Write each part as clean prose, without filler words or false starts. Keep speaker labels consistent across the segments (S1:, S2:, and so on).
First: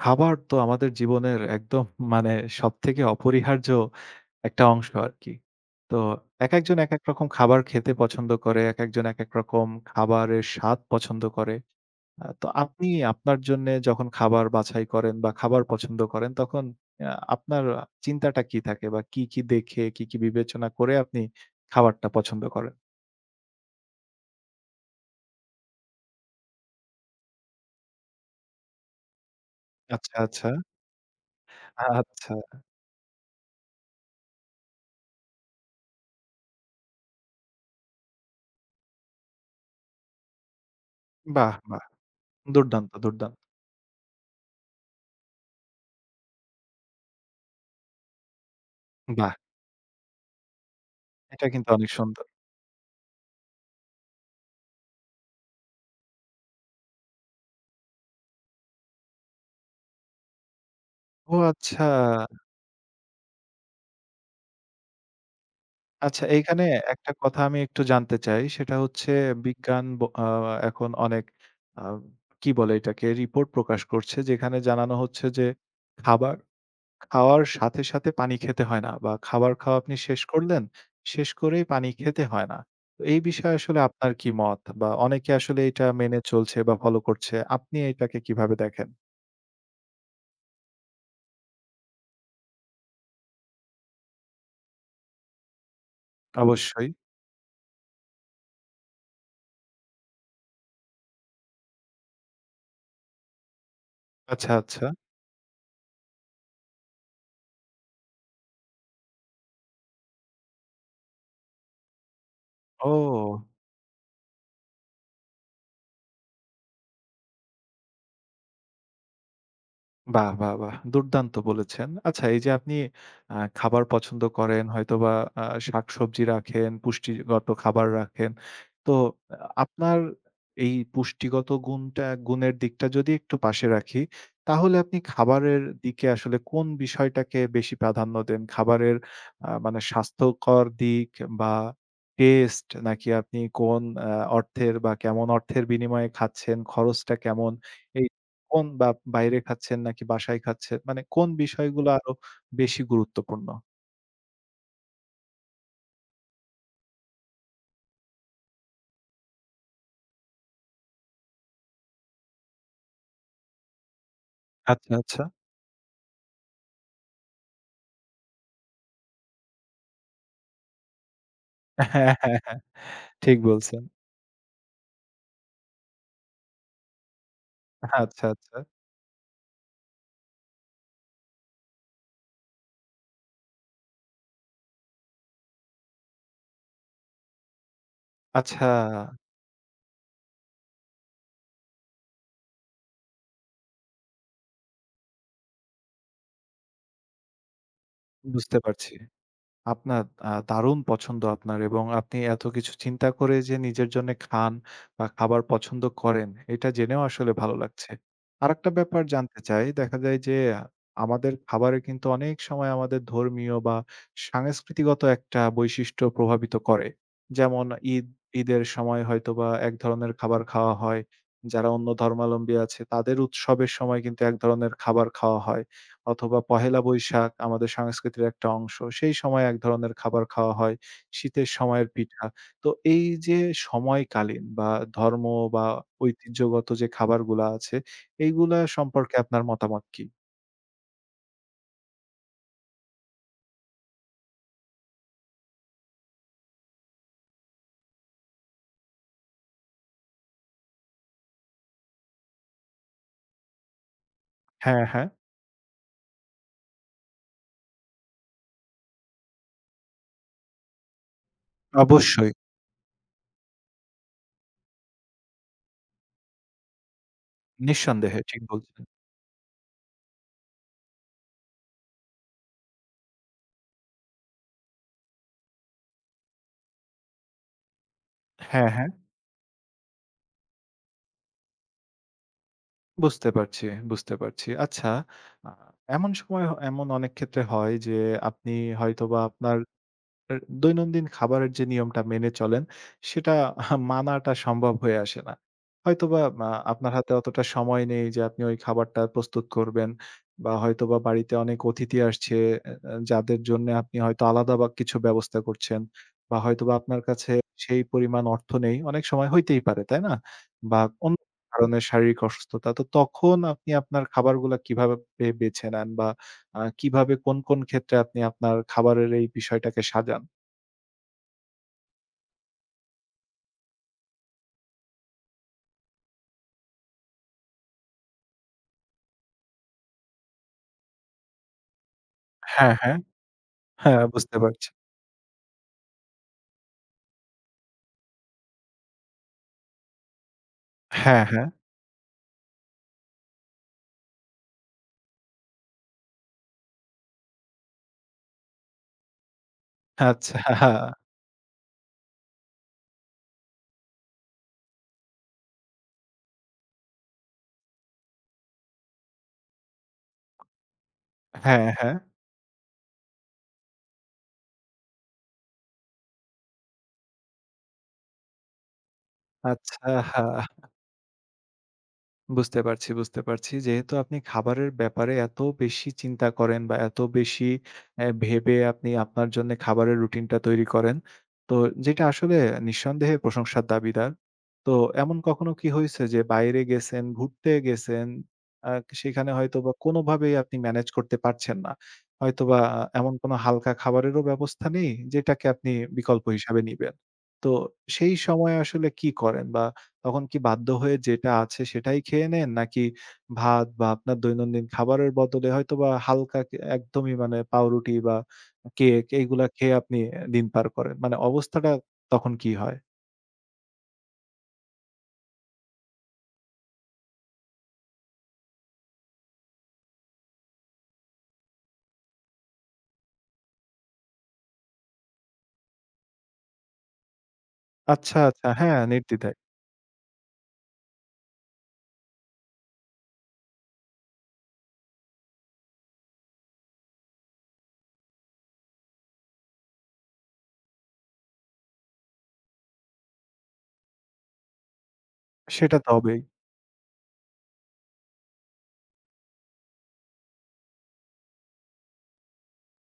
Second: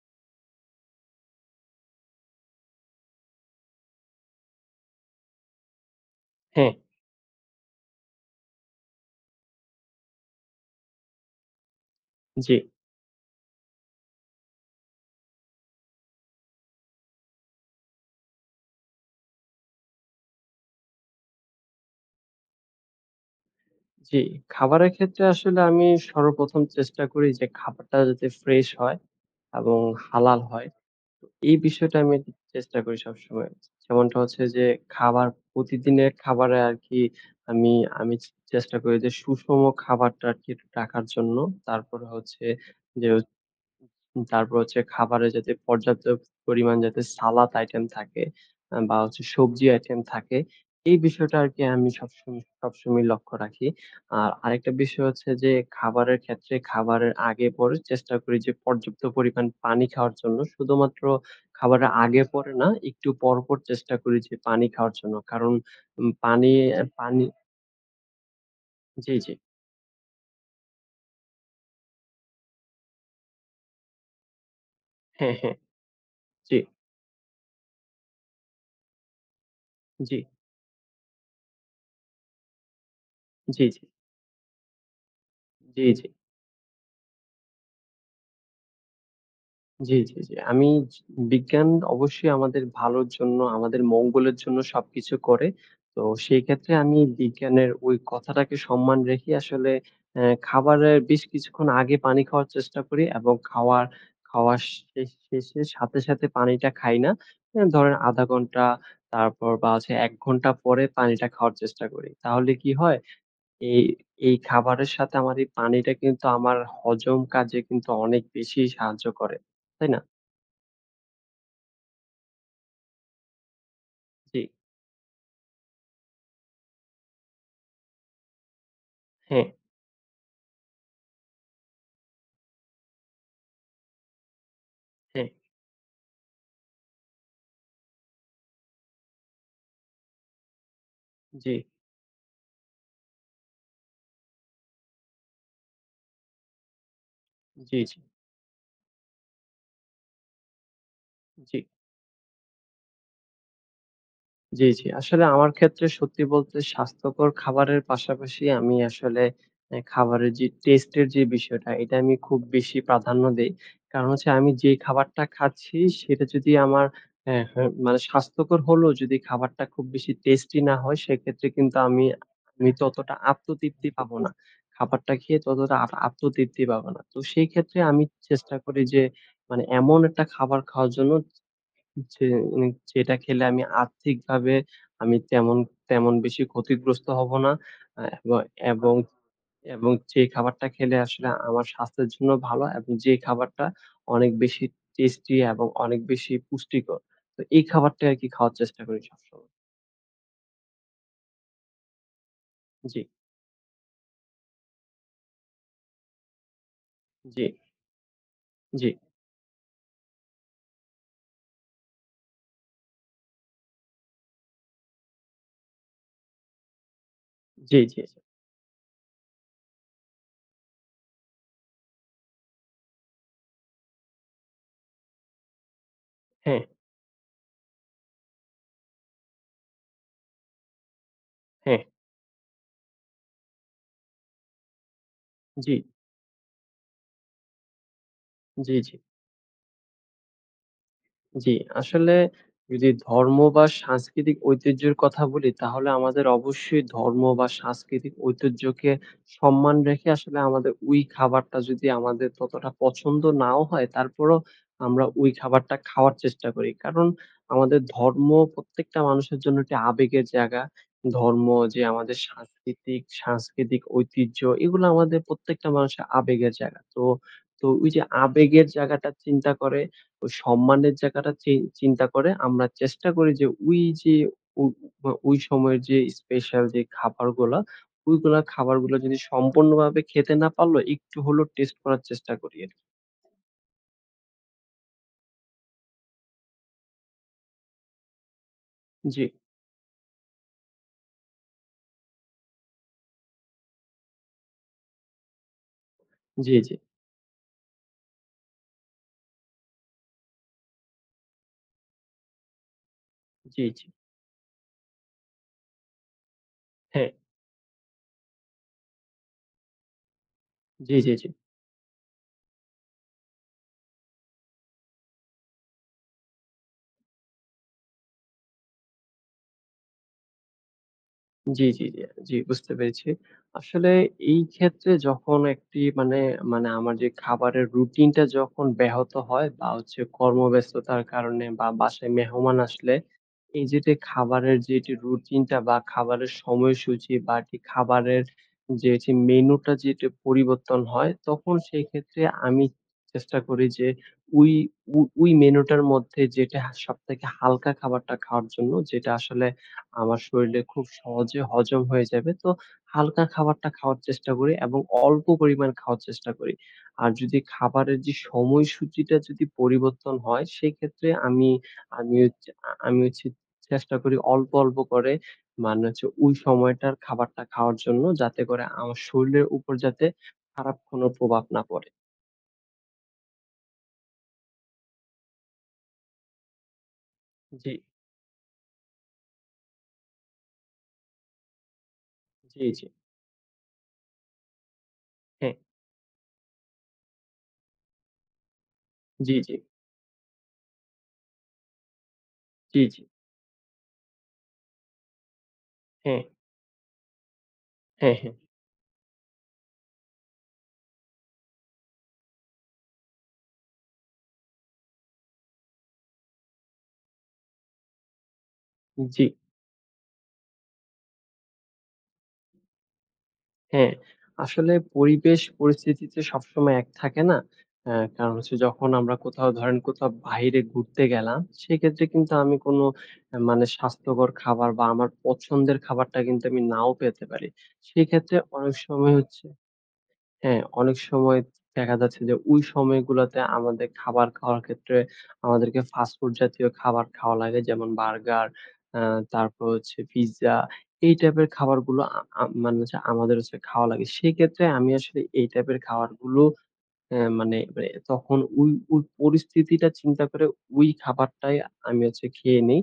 S1: খাবার তো আমাদের জীবনের একদম মানে সবথেকে অপরিহার্য একটা অংশ আরকি। তো
S2: হ্যাঁ,
S1: একেকজন একেক রকম খাবার খেতে পছন্দ করে, একেকজন একেক রকম খাবারের স্বাদ পছন্দ করে। তো
S2: জি,
S1: আপনি আপনার জন্যে যখন খাবার বাছাই করেন বা খাবার পছন্দ করেন তখন আ আপনার চিন্তাটা কি থাকে বা কি, কি দেখে কি, কি বিবেচনা করে আপনি খাবারটা পছন্দ করেন?
S2: জি। খাবারের ক্ষেত্রে আসলে আমি সর্বপ্রথম চেষ্টা করি যে খাবারটা যাতে ফ্রেশ হয় এবং
S1: আচ্ছা,
S2: হালাল
S1: আচ্ছা,
S2: হয়। তো এই বিষয়টা আমি
S1: আচ্ছা।
S2: চেষ্টা করি সবসময়। যেমনটা হচ্ছে যে খাবার প্রতিদিনের খাবারে আরকি আমি আমি চেষ্টা করি যে সুষম খাবারটা আরকি রাখার জন্য।
S1: বাহ! বাহ!
S2: তারপরে হচ্ছে
S1: দুর্দান্ত,
S2: যে
S1: দুর্দান্ত।
S2: তারপর হচ্ছে খাবারে যাতে পর্যাপ্ত পরিমাণ যাতে সালাদ আইটেম থাকে, বা হচ্ছে
S1: বাহ!
S2: সবজি আইটেম থাকে। এই বিষয়টা
S1: এটা
S2: আরকি
S1: কিন্তু অনেক
S2: আমি
S1: সুন্দর।
S2: সবসময় সবসময় লক্ষ্য রাখি। আর আরেকটা বিষয় হচ্ছে যে খাবারের ক্ষেত্রে খাবারের আগে পরে চেষ্টা করি যে পর্যাপ্ত পরিমাণ পানি খাওয়ার জন্য। শুধুমাত্র
S1: ও আচ্ছা।
S2: খাবারের আগে পরে না, একটু পরপর চেষ্টা করি যে পানি খাওয়ার জন্য। কারণ
S1: আচ্ছা,
S2: পানি,
S1: এইখানে
S2: জি।
S1: একটা
S2: পানি
S1: কথা আমি একটু জানতে চাই। সেটা হচ্ছে
S2: জি, জি।
S1: বিজ্ঞান ব আ এখন অনেক আ কি বলে এটাকে? রিপোর্ট প্রকাশ করছে। যেখানে জানানো হচ্ছে
S2: হ্যাঁ,
S1: যে,
S2: হ্যাঁ।
S1: খাবার
S2: জি,
S1: খাওয়ার সাথে, সাথে পানি খেতে হয় না বা খাবার খাওয়া আপনি
S2: জি,
S1: শেষ করলেন, শেষ করেই পানি খেতে হয় না। তো এই বিষয়ে
S2: জি, জি,
S1: আসলে আপনার কি মত? বা অনেকে আসলে
S2: জি,
S1: এটা
S2: জি।
S1: মেনে চলছে বা ফলো করছে। আপনি এটাকে কিভাবে দেখেন?
S2: জি, জি, জি। আমি জি বিজ্ঞান অবশ্যই আমাদের ভালোর জন্য, আমাদের মঙ্গলের জন্য সবকিছু করে। তো সেই ক্ষেত্রে
S1: অবশ্যই।
S2: আমি বিজ্ঞানের ওই কথাটাকে সম্মান রেখে আসলে খাবারের বেশ কিছুক্ষণ আগে পানি খাওয়ার চেষ্টা করি এবং খাওয়ার
S1: আচ্ছা,
S2: খাওয়া
S1: আচ্ছা।
S2: শেষে সাথে পানিটা খাই না। ধরেন ০.৫ ঘন্টা তারপর বা হচ্ছে ১ ঘন্টা পরে পানিটা খাওয়ার চেষ্টা করি। তাহলে কি হয়?
S1: ও!
S2: এই এই খাবারের সাথে আমার এই পানিটা কিন্তু আমার হজম কাজে কিন্তু অনেক বেশি সাহায্য করে। তাই না?
S1: বাহ! বাহ! বাহ! দুর্দান্ত বলেছেন। আচ্ছা এই যে আপনি খাবার পছন্দ
S2: জি,
S1: করেন, হয়তোবা শাকসবজি রাখেন, পুষ্টিগত খাবার রাখেন। তো আ
S2: হ্যাঁ,
S1: আপনার এই পুষ্টিগত গুণটা গুণের দিকটা যদি একটু পাশে রাখি, তাহলে আপনি
S2: হ্যাঁ।
S1: খাবারের দিকে আসলে কোন বিষয়টাকে বেশি প্রাধান্য দেন? খাবারের আ মানে স্বাস্থ্যকর দিক বা
S2: জি,
S1: টেস্ট নাকি আপনি কোন অর্থের বা কেমন অর্থের বিনিময়ে খাচ্ছেন, খরচটা কেমন?
S2: জি, জি,
S1: এই কোন বা বাইরে খাচ্ছেন নাকি বাসায় খাচ্ছেন? মানে কোন
S2: জি।
S1: বিষয়গুলো আরো বেশি গুরুত্বপূর্ণ?
S2: জি, জি। আসলে আমার ক্ষেত্রে সত্যি বলতে স্বাস্থ্যকর খাবারের পাশাপাশি আমি আসলে এ খাবারের যে টেস্ট এর যে বিষয়টা, এটা আমি খুব বেশি প্রাধান্য দেই। কারণ হচ্ছে আমি যে
S1: আচ্ছা, আচ্ছা।
S2: খাবারটা খাচ্ছি সেটা যদি আমার হ্যাঁ, মানে স্বাস্থ্যকর হলেও যদি খাবারটা খুব বেশি টেস্টি না হয় সেক্ষেত্রে কিন্তু আমি
S1: হ্যাঁ, হ্যাঁ,
S2: আমি ততটা
S1: ঠিক বলছেন।
S2: আত্মতৃপ্তি পাবো না। খাবারটা খেয়ে ততটা আত্মতৃপ্তি পাবো না। তো সেই ক্ষেত্রে আমি
S1: আচ্ছা, আচ্ছা।
S2: চেষ্টা করি যে মানে এমন একটা খাবার খাওয়ার জন্য যে উম যেটা খেলে আমি আর্থিকভাবে আমি তেমন তেমন বেশি ক্ষতিগ্রস্ত হব না। আ এব
S1: আচ্ছা,
S2: এবং আচ্ছা। এবং যে খাবারটা খেলে আসলে আমার স্বাস্থ্যের জন্য ভালো এবং যে খাবারটা অনেক বেশি টেস্টি এবং অনেক বেশি পুষ্টিকর। তো এই খাবারটাই আরকি খাওয়ার
S1: বুঝতে
S2: চেষ্টা
S1: পারছি।
S2: করি সবসময়।
S1: আপনার দারুণ পছন্দ আপনার এবং আপনি এত কিছু
S2: জি,
S1: চিন্তা করে যে নিজের জন্য খান বা খাবার পছন্দ করেন, এটা জেনেও আসলে
S2: জি,
S1: ভালো লাগছে। আরেকটা
S2: জি,
S1: ব্যাপার জানতে চাই, দেখা যায় যে আমাদের খাবারে কিন্তু অনেক সময় আমাদের ধর্মীয় বা সাংস্কৃতিগত একটা বৈশিষ্ট্য প্রভাবিত করে। যেমন
S2: জি, জি। জি।
S1: ঈদ ঈদের সময় হয়তোবা এক ধরনের খাবার খাওয়া হয়। যারা অন্য ধর্মাবলম্বী আছে তাদের উৎসবের সময় কিন্তু এক ধরনের খাবার খাওয়া হয়। অথবা
S2: হ্যাঁ,
S1: পহেলা বৈশাখ আমাদের সংস্কৃতির একটা অংশ। সেই সময় এক ধরনের খাবার খাওয়া হয়। শীতের
S2: হ্যাঁ।
S1: সময়ের পিঠা। তো এই যে সময়কালীন বা ধর্ম বা
S2: জি,
S1: ঐতিহ্যগত যে খাবারগুলা আছে, এইগুলা
S2: জি, জি।
S1: সম্পর্কে আপনার মতামত কি?
S2: জি, আসলে যদি ধর্ম বা সাংস্কৃতিক ঐতিহ্যের কথা বলি, তাহলে আমাদের অবশ্যই ধর্ম বা সাংস্কৃতিক ঐতিহ্যকে সম্মান রেখে আসলে আমাদের ওই খাবারটা যদি আমাদের ততটা পছন্দ নাও হয়, তারপরও
S1: হ্যাঁ, হ্যাঁ।
S2: আমরা ওই খাবারটা খাওয়ার চেষ্টা করি। কারণ আমাদের ধর্ম প্রত্যেকটা মানুষের জন্য একটি আবেগের জায়গা। ধর্ম যে আমাদের
S1: অবশ্যই।
S2: সাংস্কৃতিক সাংস্কৃতিক ঐতিহ্য এগুলো আমাদের প্রত্যেকটা মানুষের আবেগের জায়গা। তো ওই যে
S1: নিঃসন্দেহে ঠিক
S2: আবেগের
S1: বলছেন।
S2: জায়গাটা চিন্তা করে ওই সম্মানের জায়গাটা চিন্তা করে আমরা চেষ্টা করি যে ওই যে ও বা ওই সময়ের যে স্পেশাল যে খাবারগুলা, ওইগুলা
S1: হ্যাঁ, হ্যাঁ।
S2: খাবারগুলা যদি সম্পূর্ণভাবে খেতে না পারলেও একটু হলেও টেস্ট করার চেষ্টা করি আরকি।
S1: বুঝতে পারছি, বুঝতে পারছি। আচ্ছা আ এমন সময় এমন অনেক ক্ষেত্রে হয় যে আপনি হয়তোবা
S2: জি,
S1: আপনার এর দৈনন্দিন খাবারের যে নিয়মটা মেনে চলেন, সেটা মানাটা সম্ভব হয়ে আসে না। হয়তোবা
S2: জি, জি,
S1: আপনার হাতে অতটা সময় নেই যে আপনি ওই খাবারটা প্রস্তুত করবেন বা হয়তোবা বাড়িতে অনেক অতিথি আসছে এ এ যাদের
S2: জি,
S1: জন্যে
S2: জি।
S1: আপনি হয়তো আলাদা বা কিছু ব্যবস্থা করছেন বা হয়তোবা আপনার
S2: হ্যাঁ,
S1: কাছে সেই পরিমাণ অর্থ নেই। অনেক সময় হইতেই পারে, তাই না? বা
S2: জি, জি,
S1: অন্য
S2: জি।
S1: কারণে শারীরিক অসুস্থতা। তো তখন আপনি আপনার খাবারগুলা কিভাবে বেছে নেন বা কিভাবে কোন, কোন ক্ষেত্রে আপনি আপনার খাবারের এই বিষয়টাকে সাজান?
S2: জি, জি, জি, জি বুঝতে পেরেছি। আসলে এই ক্ষেত্রে যখন একটি মানে, মানে আমার যে খাবারের রুটিনটা যখন ব্যাহত হয় বা হচ্ছে কর্মব্যস্ততার কারণে বা বাসায় মেহমান
S1: হ্যাঁ,
S2: আসলে
S1: হ্যাঁ।
S2: এই যে, যে
S1: হ্যাঁ, বুঝতে
S2: খাবারের
S1: পারছি।
S2: যে এটি রুটিনটা বা খাবারের সময়সূচি বা এটি খাবারের যে এটি মেনুটা যেটা পরিবর্তন হয়,
S1: হ্যাঁ, হ্যাঁ।
S2: তখন সেই ক্ষেত্রে আমি চেষ্টা করি যে ওই, ও ওই মেনুটার মধ্যে যেটা সবথেকে হালকা খাবারটা খাওয়ার জন্য যেটা আসলে আমার
S1: আচ্ছা।
S2: শরীরে খুব সহজে হজম হয়ে যাবে। তো হালকা খাবারটা খাওয়ার চেষ্টা করি এবং অল্প পরিমাণ খাওয়ার চেষ্টা করি। আর যদি খাবারের যে সময়সূচিটা যদি পরিবর্তন হয়, সেক্ষেত্রে আমি
S1: হ্যাঁ, হ্যাঁ।
S2: আমি হচ্ছে আ আমি হচ্ছে চেষ্টা করি অল্প করে মানে হচ্ছে ওই সময়টার খাবারটা খাওয়ার জন্য যাতে করে আমার শরীরের উপর
S1: আচ্ছা।
S2: যাতে
S1: হ্যাঁ।
S2: খারাপ কোনো প্রভাব না পড়ে।
S1: বুঝতে পারছি, বুঝতে পারছি। যেহেতু আপনি খাবারের ব্যাপারে এত বেশি চিন্তা করেন বা এত বেশি
S2: জি,
S1: ভেবে আপনি আপনার জন্যে খাবারের রুটিনটা তৈরি করেন। তো যেটা আসলে
S2: জি, জি।
S1: নিঃসন্দেহে প্রশংসার দাবিদার। তো এমন কখনো
S2: হ্যাঁ,
S1: কি হইছে যে বাইরে গেছেন, ঘুরতে গেছেন, আ সেখানে
S2: জি, জি,
S1: হয়তোবা কোনোভাবেই আপনি ম্যানেজ করতে পারছেন না। হয়তোবা
S2: জি, জি।
S1: এমন কোনো হালকা খাবারেরও ব্যবস্থা নেই যেটাকে আপনি
S2: হ্যাঁ,
S1: বিকল্প হিসাবে নিবেন। তো সেই
S2: হ্যাঁ, হ্যাঁ।
S1: সময়ে আসলে কি করেন? বা তখন কি বাধ্য হয়ে যেটা আছে সেটাই খেয়ে নেন? নাকি ভাত বা আপনার দৈনন্দিন খাবারের বদলে হয়তোবা হালকা কে একদমই মানে পাউরুটি বা কেক
S2: জি।
S1: এইগুলা খেয়ে আপনি দিন পার করেন? মানে অবস্থাটা তখন কি হয়?
S2: হ্যাঁ, আসলে পরিবেশ পরিস্থিতি তো সবসময় এক থাকে না। আ কারণ হচ্ছে যখন আমরা কোথাও ধরেন কোথাও বাইরে ঘুরতে গেলাম, সেক্ষেত্রে কিন্তু আমি কোন মানে স্বাস্থ্যকর খাবার বা আমার পছন্দের খাবারটা কিন্তু আমি নাও পেতে পারি।
S1: আচ্ছা,
S2: সেক্ষেত্রে
S1: আচ্ছা।
S2: অনেক
S1: হ্যাঁ,
S2: সময়
S1: নির্দ্বিধায়।
S2: হচ্ছে হ্যাঁ, অনেক সময় দেখা যাচ্ছে যে ওই সময়গুলাতে আমাদের খাবার খাওয়ার ক্ষেত্রে আমাদেরকে ফাস্ট ফুড জাতীয় খাবার খাওয়া লাগে। যেমন বার্গার, আ তারপর হচ্ছে পিজ্জা এই টাইপের খাবারগুলো আ আ মানে হচ্ছে আমাদের হচ্ছে খাওয়া লাগে। সেক্ষেত্রে আমি আসলে এই
S1: সেটা
S2: টাইপের
S1: তো হবেই।
S2: খাবারগুলো হ্যাঁ, মানে মানে তখন ওই ওই পরিস্থিতিটা চিন্তা করে ওই খাবারটাই আমি হচ্ছে খেয়ে নেই।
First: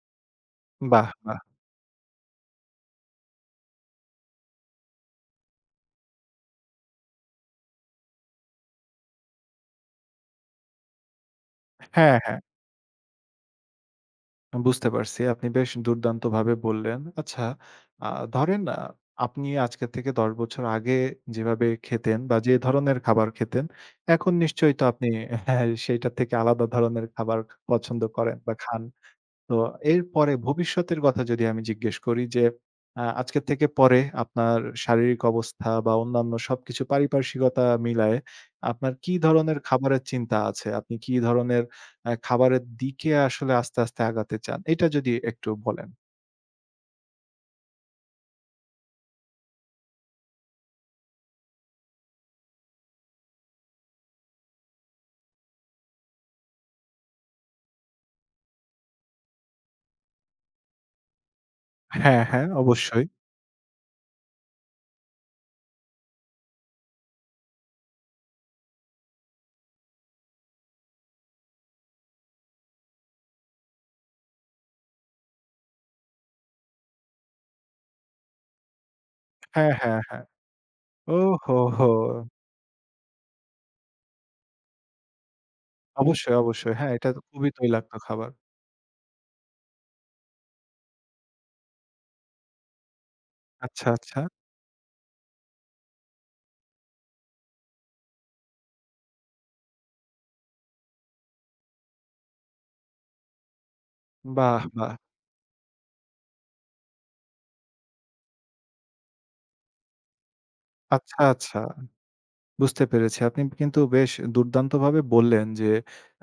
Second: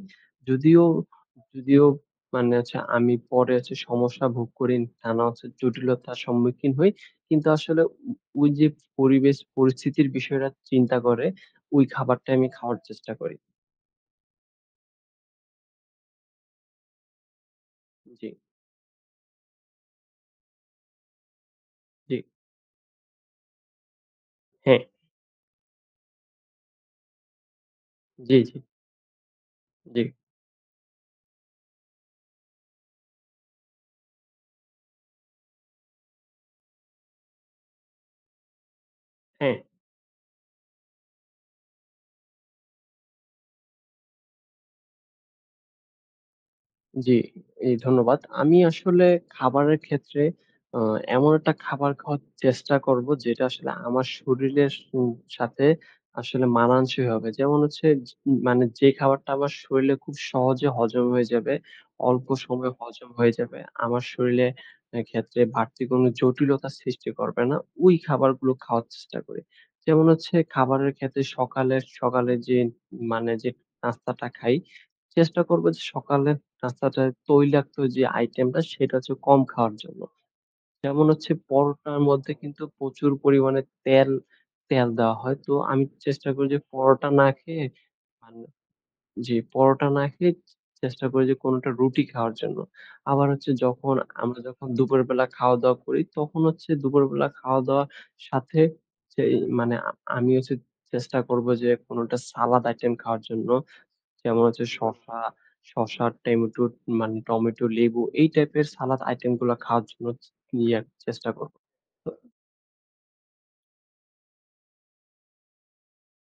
S2: যদিও
S1: বাহ! বাহ!
S2: যদিও মানে হচ্ছে আমি পরে হচ্ছে সমস্যা ভোগ করি, নানা হচ্ছে জটিলতার সম্মুখীন হই। কিন্তু আসলে ওই যে পরিবেশ পরিস্থিতির বিষয়টা চিন্তা করে ওই
S1: হ্যাঁ,
S2: খাবারটাই
S1: হ্যাঁ।
S2: আমি খাওয়ার চেষ্টা করি।
S1: বুঝতে পারছি। আপনি বেশ দুর্দান্তভাবে বললেন। আচ্ছা, আ
S2: জি,
S1: ধরেন আপনি আজকে থেকে ১০ বছর আগে যেভাবে
S2: জি।
S1: খেতেন বা যে ধরনের খাবার খেতেন, এখন নিশ্চয়ই
S2: হ্যাঁ,
S1: তো আপনি হ্যাঁ, সেইটা থেকে আলাদা ধরনের খাবার পছন্দ করেন
S2: জি,
S1: বা
S2: জি,
S1: খান। তো
S2: জি।
S1: এরপরে ভবিষ্যতের কথা যদি আমি জিজ্ঞেস করি যে, আজকের থেকে পরে আপনার শারীরিক অবস্থা বা অন্যান্য সবকিছু পারিপার্শ্বিকতা মিলায়ে আপনার কি
S2: হ্যাঁ।
S1: ধরনের খাবারের চিন্তা আছে? আপনি কি ধরনের খাবারের দিকে আসলে আস্তে, আস্তে আগাতে চান? এটা যদি একটু বলেন।
S2: জি, এই ধন্যবাদ। আমি আসলে খাবারের ক্ষেত্রে আ এমন একটা খাবার খাওয়ার চেষ্টা করব যেটা আসলে আমার শরীরের সাথে আসলে মানানসই হবে। যেমন হচ্ছে যে মানে যে খাবারটা আমার শরীরে খুব সহজে হজম হয়ে যাবে,
S1: হ্যাঁ,
S2: অল্প
S1: হ্যাঁ,
S2: সময়ে
S1: অবশ্যই।
S2: হজম হয়ে যাবে। আমার শরীরে এ ক্ষেত্রে বাড়তি কোনো জটিলতা সৃষ্টি করবে না। ওই খাবারগুলো খাওয়ার চেষ্টা করি। যেমন হচ্ছে খাবারের ক্ষেত্রে সকালে সকালে যে মানে যে নাস্তাটা খাই, চেষ্টা করব যে সকালে নাস্তাটায় তৈলাক্ত যে আইটেমটা সেটা হচ্ছে কম
S1: হ্যাঁ,
S2: খাওয়ার
S1: হ্যাঁ,
S2: জন্য।
S1: হ্যাঁ।
S2: যেমন হচ্ছে
S1: ওহোহো!
S2: পরোটার মধ্যে কিন্তু প্রচুর পরিমাণে তেল তেল দেওয়া হয়। তো আমি চেষ্টা
S1: অবশ্যই,
S2: করি যে
S1: অবশ্যই। হ্যাঁ,
S2: পরোটা
S1: এটা তো
S2: না
S1: খুবই
S2: খেয়ে
S1: তৈলাক্ত খাবার।
S2: মানে জি, পরোটা না খেয়ে চেষ্টা করি যে কোনো একটা রুটি খাওয়ার জন্য। আবার হচ্ছে
S1: আচ্ছা,
S2: যখন
S1: আচ্ছা।
S2: আমরা যখন দুপুরবেলা খাওয়া-দাওয়া করি তখন হচ্ছে দুপুরবেলা খাওয়া-দাওয়ার সাথে সেই মানে আ আমি হচ্ছে চেষ্টা করব যে কোনো একটা সালাদ আইটেম খাওয়ার জন্য। যেমন
S1: বাহ!
S2: হচ্ছে
S1: বাহ!
S2: শসা, টমেটো মানে টমেটো, লেবু এই টাইপের সালাদ আইটেম গুলা খাওয়ার জন্য ইয়ে
S1: আচ্ছা,
S2: চেষ্টা করব।
S1: আচ্ছা।
S2: তো
S1: বুঝতে পেরেছি। আপনি কিন্তু বেশ দুর্দান্তভাবে বললেন যে,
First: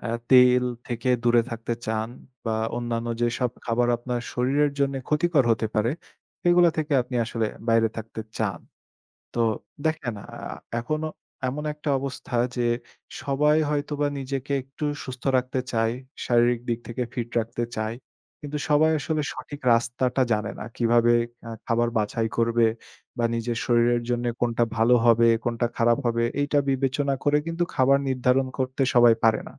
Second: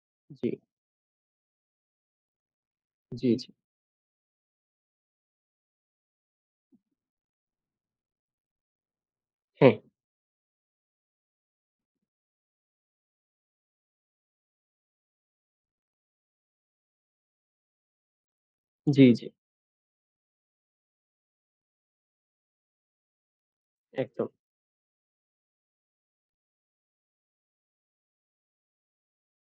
S2: জি,
S1: তেল থেকে দূরে থাকতে চান বা অন্যান্য
S2: জি, জি।
S1: যেসব খাবার আপনার শরীরের জন্যে ক্ষতিকর হতে পারে, সেগুলা থেকে আপনি আসলে বাইরে থাকতে চান। তো
S2: হ্যাঁ,
S1: দেখেন এখনো এমন একটা অবস্থা যে সবাই হয়তোবা নিজেকে একটু সুস্থ রাখতে চায়, শারীরিক দিক থেকে ফিট রাখতে চায়। কিন্তু সবাই
S2: জি,
S1: আসলে
S2: জি,
S1: সঠিক রাস্তাটা জানে না। কিভাবে খাবার বাছাই করবে বা নিজের শরীরের জন্য
S2: একদম।
S1: কোনটা ভালো হবে, কোনটা খারাপ হবে এইটা বিবেচনা করে কিন্তু খাবার নির্ধারণ করতে সবাই পারে না।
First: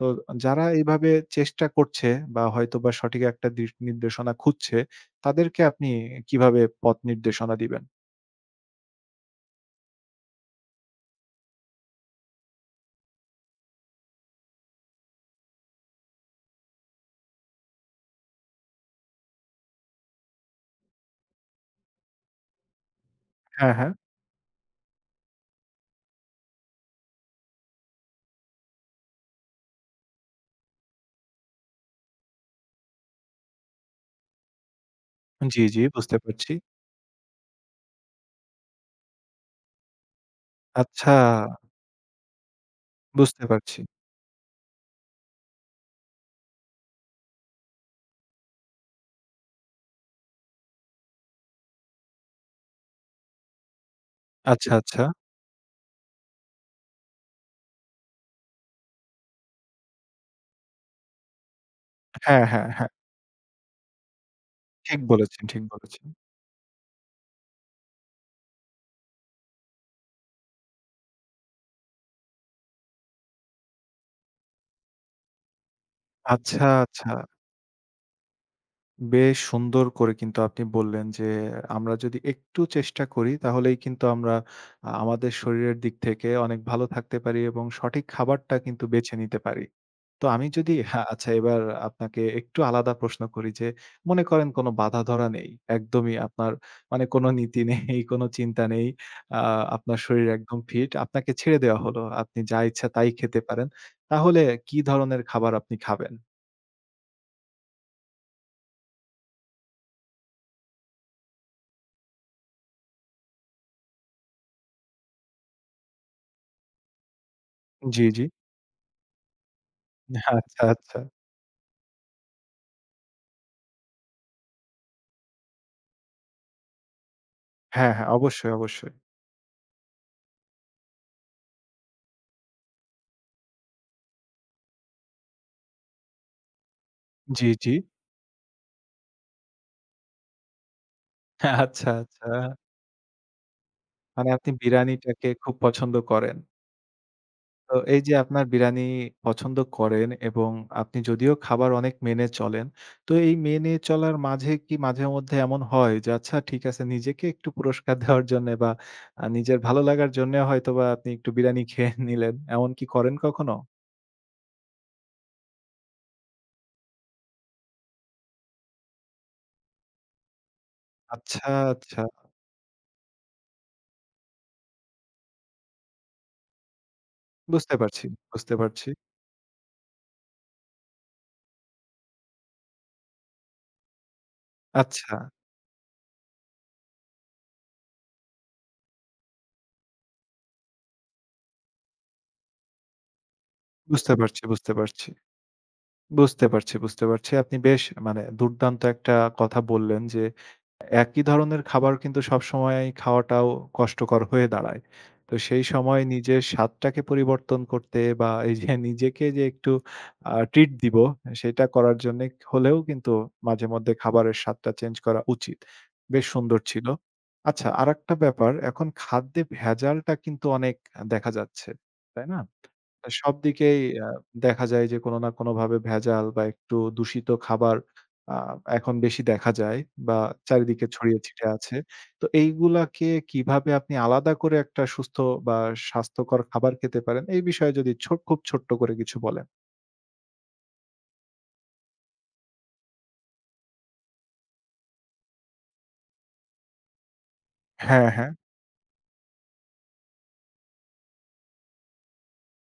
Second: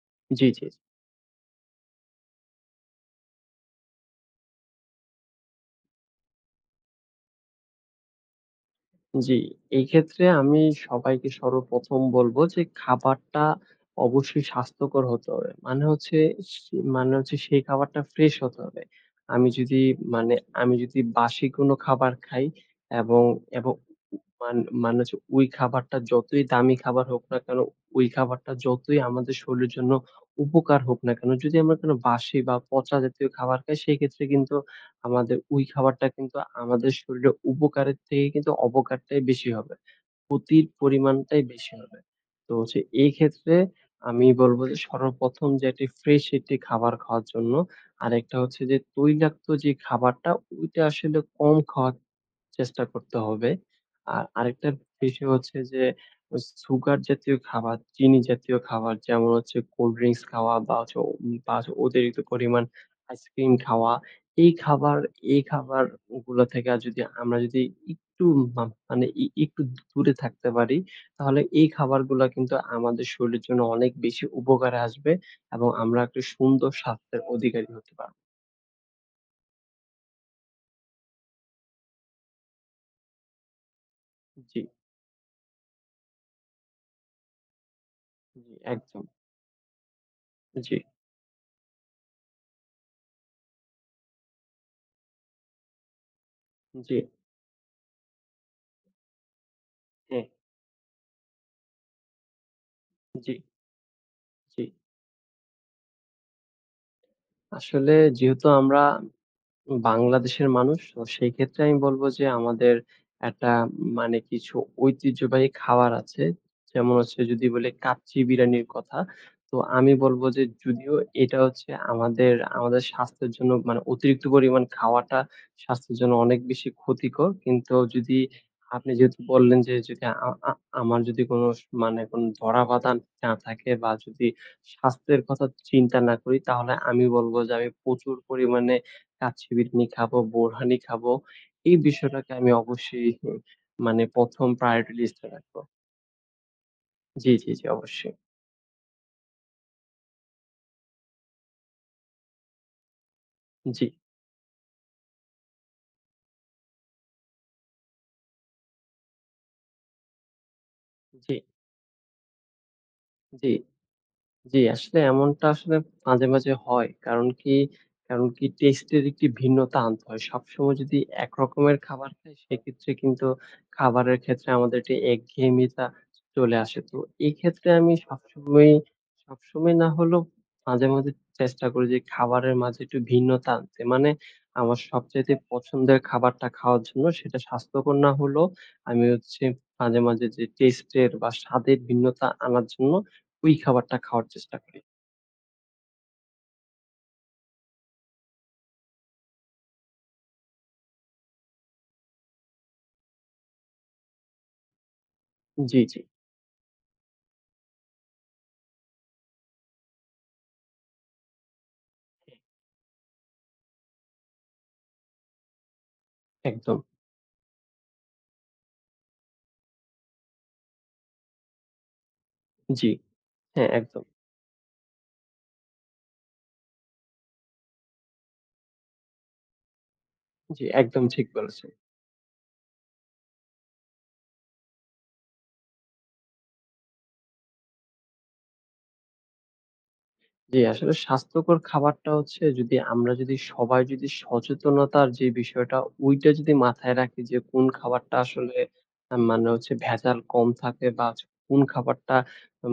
S1: তো
S2: জি, জি,
S1: যারা এইভাবে চেষ্টা করছে বা হয়তোবা সঠিক একটা দিক নির্দেশনা খুঁজছে, তাদেরকে আপনি কিভাবে পথ নির্দেশনা দিবেন?
S2: জি। এই ক্ষেত্রে আমি সবাইকে সর্বপ্রথম বলব যে খাবারটা অবশ্যই স্বাস্থ্যকর হতে হবে। মানে হচ্ছে মানে হচ্ছে সেই খাবারটা ফ্রেশ হতে হবে। আমি যদি মানে আমি যদি বাসি কোনো খাবার খাই এবং
S1: হ্যাঁ,
S2: এবং
S1: হ্যাঁ।
S2: মান মানে হচ্ছে ওই খাবারটা যতই দামি খাবার হোক না কেন, ওই খাবারটা যতই আমাদের শরীরের জন্য উপকার হোক না কেন, যদি আমরা কোনো বাসি বা পচা জাতীয় খাবার খাই সেক্ষেত্রে কিন্তু আমাদের
S1: জি,
S2: ওই
S1: জি
S2: খাবারটা
S1: বুঝতে
S2: কিন্তু
S1: পারছি।
S2: আমাদের শরীরে উপকারের থেকে কিন্তু অপকারটাই বেশি হবে। ক্ষতির
S1: আচ্ছা,
S2: পরিমাণটাই বেশি হবে। তো হচ্ছে এই
S1: বুঝতে
S2: ক্ষেত্রে
S1: পারছি।
S2: আমি বলব যে সর্বপ্রথম যে একটি ফ্রেশ একটি খাবার খাওয়ার জন্য, আরেকটা হচ্ছে যে তৈলাক্ত যে খাবারটা ওইটা আসলে কম খাওয়ার চেষ্টা করতে হবে। আর আরেকটা
S1: আচ্ছা, আচ্ছা।
S2: বিষয় হচ্ছে যে ওই সুগার জাতীয় খাবার, চিনি জাতীয় খাবার যেমন হচ্ছে কোল্ড ড্রিংকস খাওয়া বা হচ্ছে বা হচ্ছে অতিরিক্ত
S1: হ্যাঁ,
S2: পরিমাণ
S1: হ্যাঁ, হ্যাঁ।
S2: আইসক্রিম খাওয়া। এই খাবার
S1: ঠিক বলেছেন,
S2: এই
S1: ঠিক বলেছেন।
S2: খাবারগুলা থেকে আর যদি আমরা একটু মা মানে ই একটু দূরে থাকতে পারি, তাহলে এই খাবারগুলা কিন্তু আমাদের শরীরের জন্য অনেক বেশি উপকারে আসবে এবং আমরা একটা
S1: আচ্ছা,
S2: সুন্দর
S1: আচ্ছা।
S2: স্বাস্থ্যের অধিকারী হতে পারব।
S1: বেশ সুন্দর করে কিন্তু আপনি বললেন যে আমরা যদি একটু চেষ্টা করি তাহলেই কিন্তু আমরা
S2: জি,
S1: আমাদের শরীরের দিক থেকে অনেক ভালো থাকতে পারি এবং সঠিক
S2: জি
S1: খাবারটা কিন্তু
S2: একদম।
S1: বেছে নিতে পারি। তো আমি যদি
S2: জি,
S1: হ্যাঁ, আচ্ছা এবার আপনাকে একটু আলাদা প্রশ্ন করি যে মনে করেন কোনো বাঁধা-ধরা নেই। একদমই আপনার
S2: জি,
S1: মানে কোনো নীতি নেই, কোনো চিন্তা নেই। আ আপনার
S2: হ্যাঁ,
S1: শরীর একদম ফিট। আপনাকে ছেড়ে দেওয়া হলো। আপনি যা ইচ্ছা তাই
S2: জি,
S1: খেতে পারেন। তাহলে
S2: জি।
S1: কি ধরনের খাবার আপনি খাবেন?
S2: আসলে যেহেতু আমরা বাংলাদেশের মানুষ। তো সেই ক্ষেত্রে আমি বলব যে আমাদের একটা মানে কিছু ঐতিহ্যবাহী খাবার আছে। যেমন হচ্ছে যদি বলি
S1: জি,
S2: কাচ্চি
S1: জি।
S2: বিরিয়ানির কথা। তো আমি বলব যে
S1: আচ্ছা,
S2: যদিও
S1: আচ্ছা।
S2: এটা হচ্ছে আমাদের স্বাস্থ্যের জন্য মানে অতিরিক্ত পরিমাণ খাওয়াটা স্বাস্থ্যের জন্য অনেক বেশি ক্ষতিকর। কিন্তু
S1: হ্যাঁ, হ্যাঁ,
S2: যদি
S1: অবশ্যই,
S2: আপনি
S1: অবশ্যই।
S2: যেহেতু বললেন যে যদি আ আ আমার যদি কোন মানে কোন ধরা-বাঁধা না থাকে বা যদি স্বাস্থ্যের কথা চিন্তা না করি তাহলে আমি বলব
S1: জি,
S2: যে আমি
S1: জি।
S2: প্রচুর পরিমাণে কাচ্চি বিরিয়ানি খাবো, বোরহানি খাবো। এই
S1: আচ্ছা, আচ্ছা।
S2: বিষয়টাকে আমি অবশ্যই মানে
S1: মানে
S2: ১ম
S1: আপনি
S2: প্রায়োরিটি লিস্ট এ
S1: বিরানিটাকে খুব
S2: রাখবো।
S1: পছন্দ করেন।
S2: জি, জি, জি
S1: তো এই যে
S2: অবশ্যই।
S1: আপনার বিরানি পছন্দ করেন এবং আপনি যদিও খাবার অনেক মেনে চলেন, তো এই মেনে
S2: জি,
S1: চলার মাঝে কি মাঝেমধ্যে এমন হয় যে আচ্ছা ঠিক আছে নিজেকে একটু পুরস্কার দেওয়ার জন্যে বা নিজের ভালো লাগার জন্যে হয়তোবা আপনি একটু
S2: জি,
S1: বিরানি খেয়ে নিলেন। এমন কি করেন
S2: জি।
S1: কখনো?
S2: জি, আসলে এমনটা আসলে মাঝে মাঝে হয়। কারণ কি টেস্ট এর একটি ভিন্নতা আনতে হয়। সবসময় যদি
S1: আচ্ছা,
S2: একরকমের
S1: আচ্ছা।
S2: খাবার খাই সেক্ষেত্রে কিন্তু খাবারের ক্ষেত্রে আমাদের একটি একঘেয়েমিতা চলে আসে। তো এক্ষেত্রে
S1: বুঝতে পারছি, বুঝতে পারছি।
S2: সবসময় না হলেও মাঝে মাঝে চেষ্টা করি যে খাবারের মাঝে একটু ভিন্নতা আনতে। মানে আমার
S1: আচ্ছা,
S2: সবচাইতে পছন্দের খাবারটা খাওয়ার জন্য সেটা স্বাস্থ্যকর না হলেও আমি হচ্ছে মাঝে মাঝে যে টেস্ট এর বা স্বাদের ভিন্নতা আনার জন্য ওই খাবারটা
S1: বুঝতে
S2: খাওয়ার
S1: পারছি,
S2: চেষ্টা
S1: বুঝতে
S2: করি।
S1: পারছি। বুঝতে পারছি, বুঝতে পারছি। আপনি বেশ দুর্দান্ত একটা কথা বললেন যে, একই ধরনের খাবার কিন্তু সবসময়ই খাওয়াটাও কষ্টকর হয়ে দাঁড়ায়। তো সেই
S2: জি, জি।
S1: সময় নিজের স্বাদটাকে পরিবর্তন করতে বা এই যে নিজেকে যে একটু ট্রিট দিব, সেটা করার জন্যে হলেও কিন্তু মাঝেমধ্যে খাবারের স্বাদটা চেঞ্জ করা উচিত। বেশ সুন্দর
S2: একদম।
S1: ছিল। আচ্ছা আরেকটা ব্যাপার, এখন খাদ্যে ভেজালটা কিন্তু অনেক দেখা যাচ্ছে, তাই না?
S2: জি।
S1: সব
S2: হ্যাঁ,
S1: দিকেই
S2: একদম।
S1: দেখা যায় যে কোনো না কোনোভাবে ভেজাল বা একটু দূষিত খাবার আ এখন বেশি দেখা যায় বা
S2: জি,
S1: চারিদিকে
S2: একদম
S1: ছড়িয়ে
S2: ঠিক
S1: ছিটে
S2: বলেছেন।
S1: আছে। তো এইগুলাকে কিভাবে আপনি আলাদা করে একটা সুস্থ বা স্বাস্থ্যকর খাবার খেতে পারেন, এই বিষয়ে যদি খুব ছোট্ট করে কিছু বলেন?
S2: জি, আসলে স্বাস্থ্যকর খাবারটা হচ্ছে যদি আমরা সবাই যদি সচেতনতার যে বিষয়টা ওইটা যদি মাথায় রাখি যে কোন
S1: হ্যাঁ,
S2: খাবারটা
S1: হ্যাঁ।
S2: আসলে মানে হচ্ছে ভেজাল কম থাকে বা হচ্ছে কোন খাবারটা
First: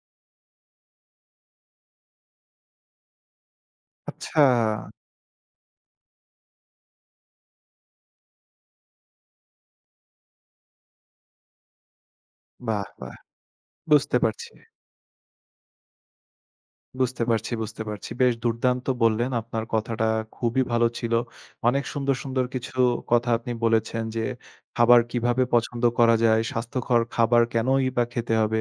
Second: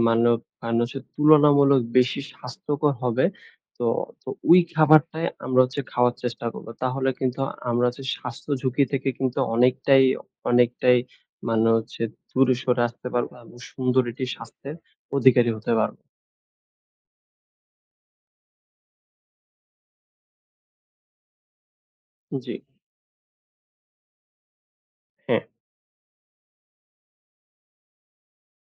S2: মানে মানে হচ্ছে তুলনামূলক বেশি স্বাস্থ্যকর হবে। তো তো
S1: আচ্ছা।
S2: ওই খাবারটাই আমরা হচ্ছে খাওয়ার চেষ্টা করব। তাহলে কিন্তু আমরা হচ্ছে স্বাস্থ্য ঝুঁকি থেকে কিন্তু অনেকটাই মানে হচ্ছে দূরে সরে
S1: বাহ!
S2: আসতে
S1: বাহ!
S2: পারবো এবং সুন্দর
S1: বুঝতে
S2: একটি
S1: পারছি।
S2: স্বাস্থ্যের অধিকারী হতে পারবো।
S1: বুঝতে পারছি, বুঝতে পারছি। বেশ দুর্দান্ত বললেন। আপনার কথাটা খুবই ভালো ছিল। অনেক সুন্দর, সুন্দর
S2: জি,
S1: কিছু কথা আপনি বলেছেন যে, খাবার
S2: হ্যাঁ,
S1: কিভাবে পছন্দ করা যায়, স্বাস্থ্যকর খাবার কেনই বা খেতে হবে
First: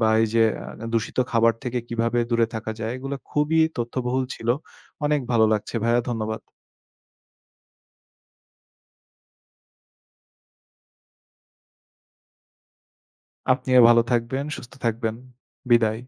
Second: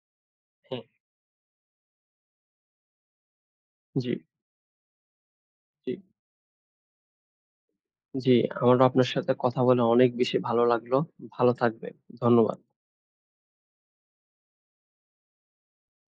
S1: বা এই যে
S2: হ্যাঁ।
S1: দূষিত খাবার থেকে কিভাবে দূরে থাকা যায়, এগুলো খুবই
S2: জি,
S1: তথ্যবহুল ছিল। অনেক ভালো লাগছে
S2: জি,
S1: ভাইয়া ধন্যবাদ।
S2: জি। আমারও আপনার সাথে কথা বলে অনেক বেশি ভালো লাগলো। ভালো থাকবেন। ধন্যবাদ।
S1: আপনিও ভালো থাকবেন, সুস্থ থাকবেন। বিদায়।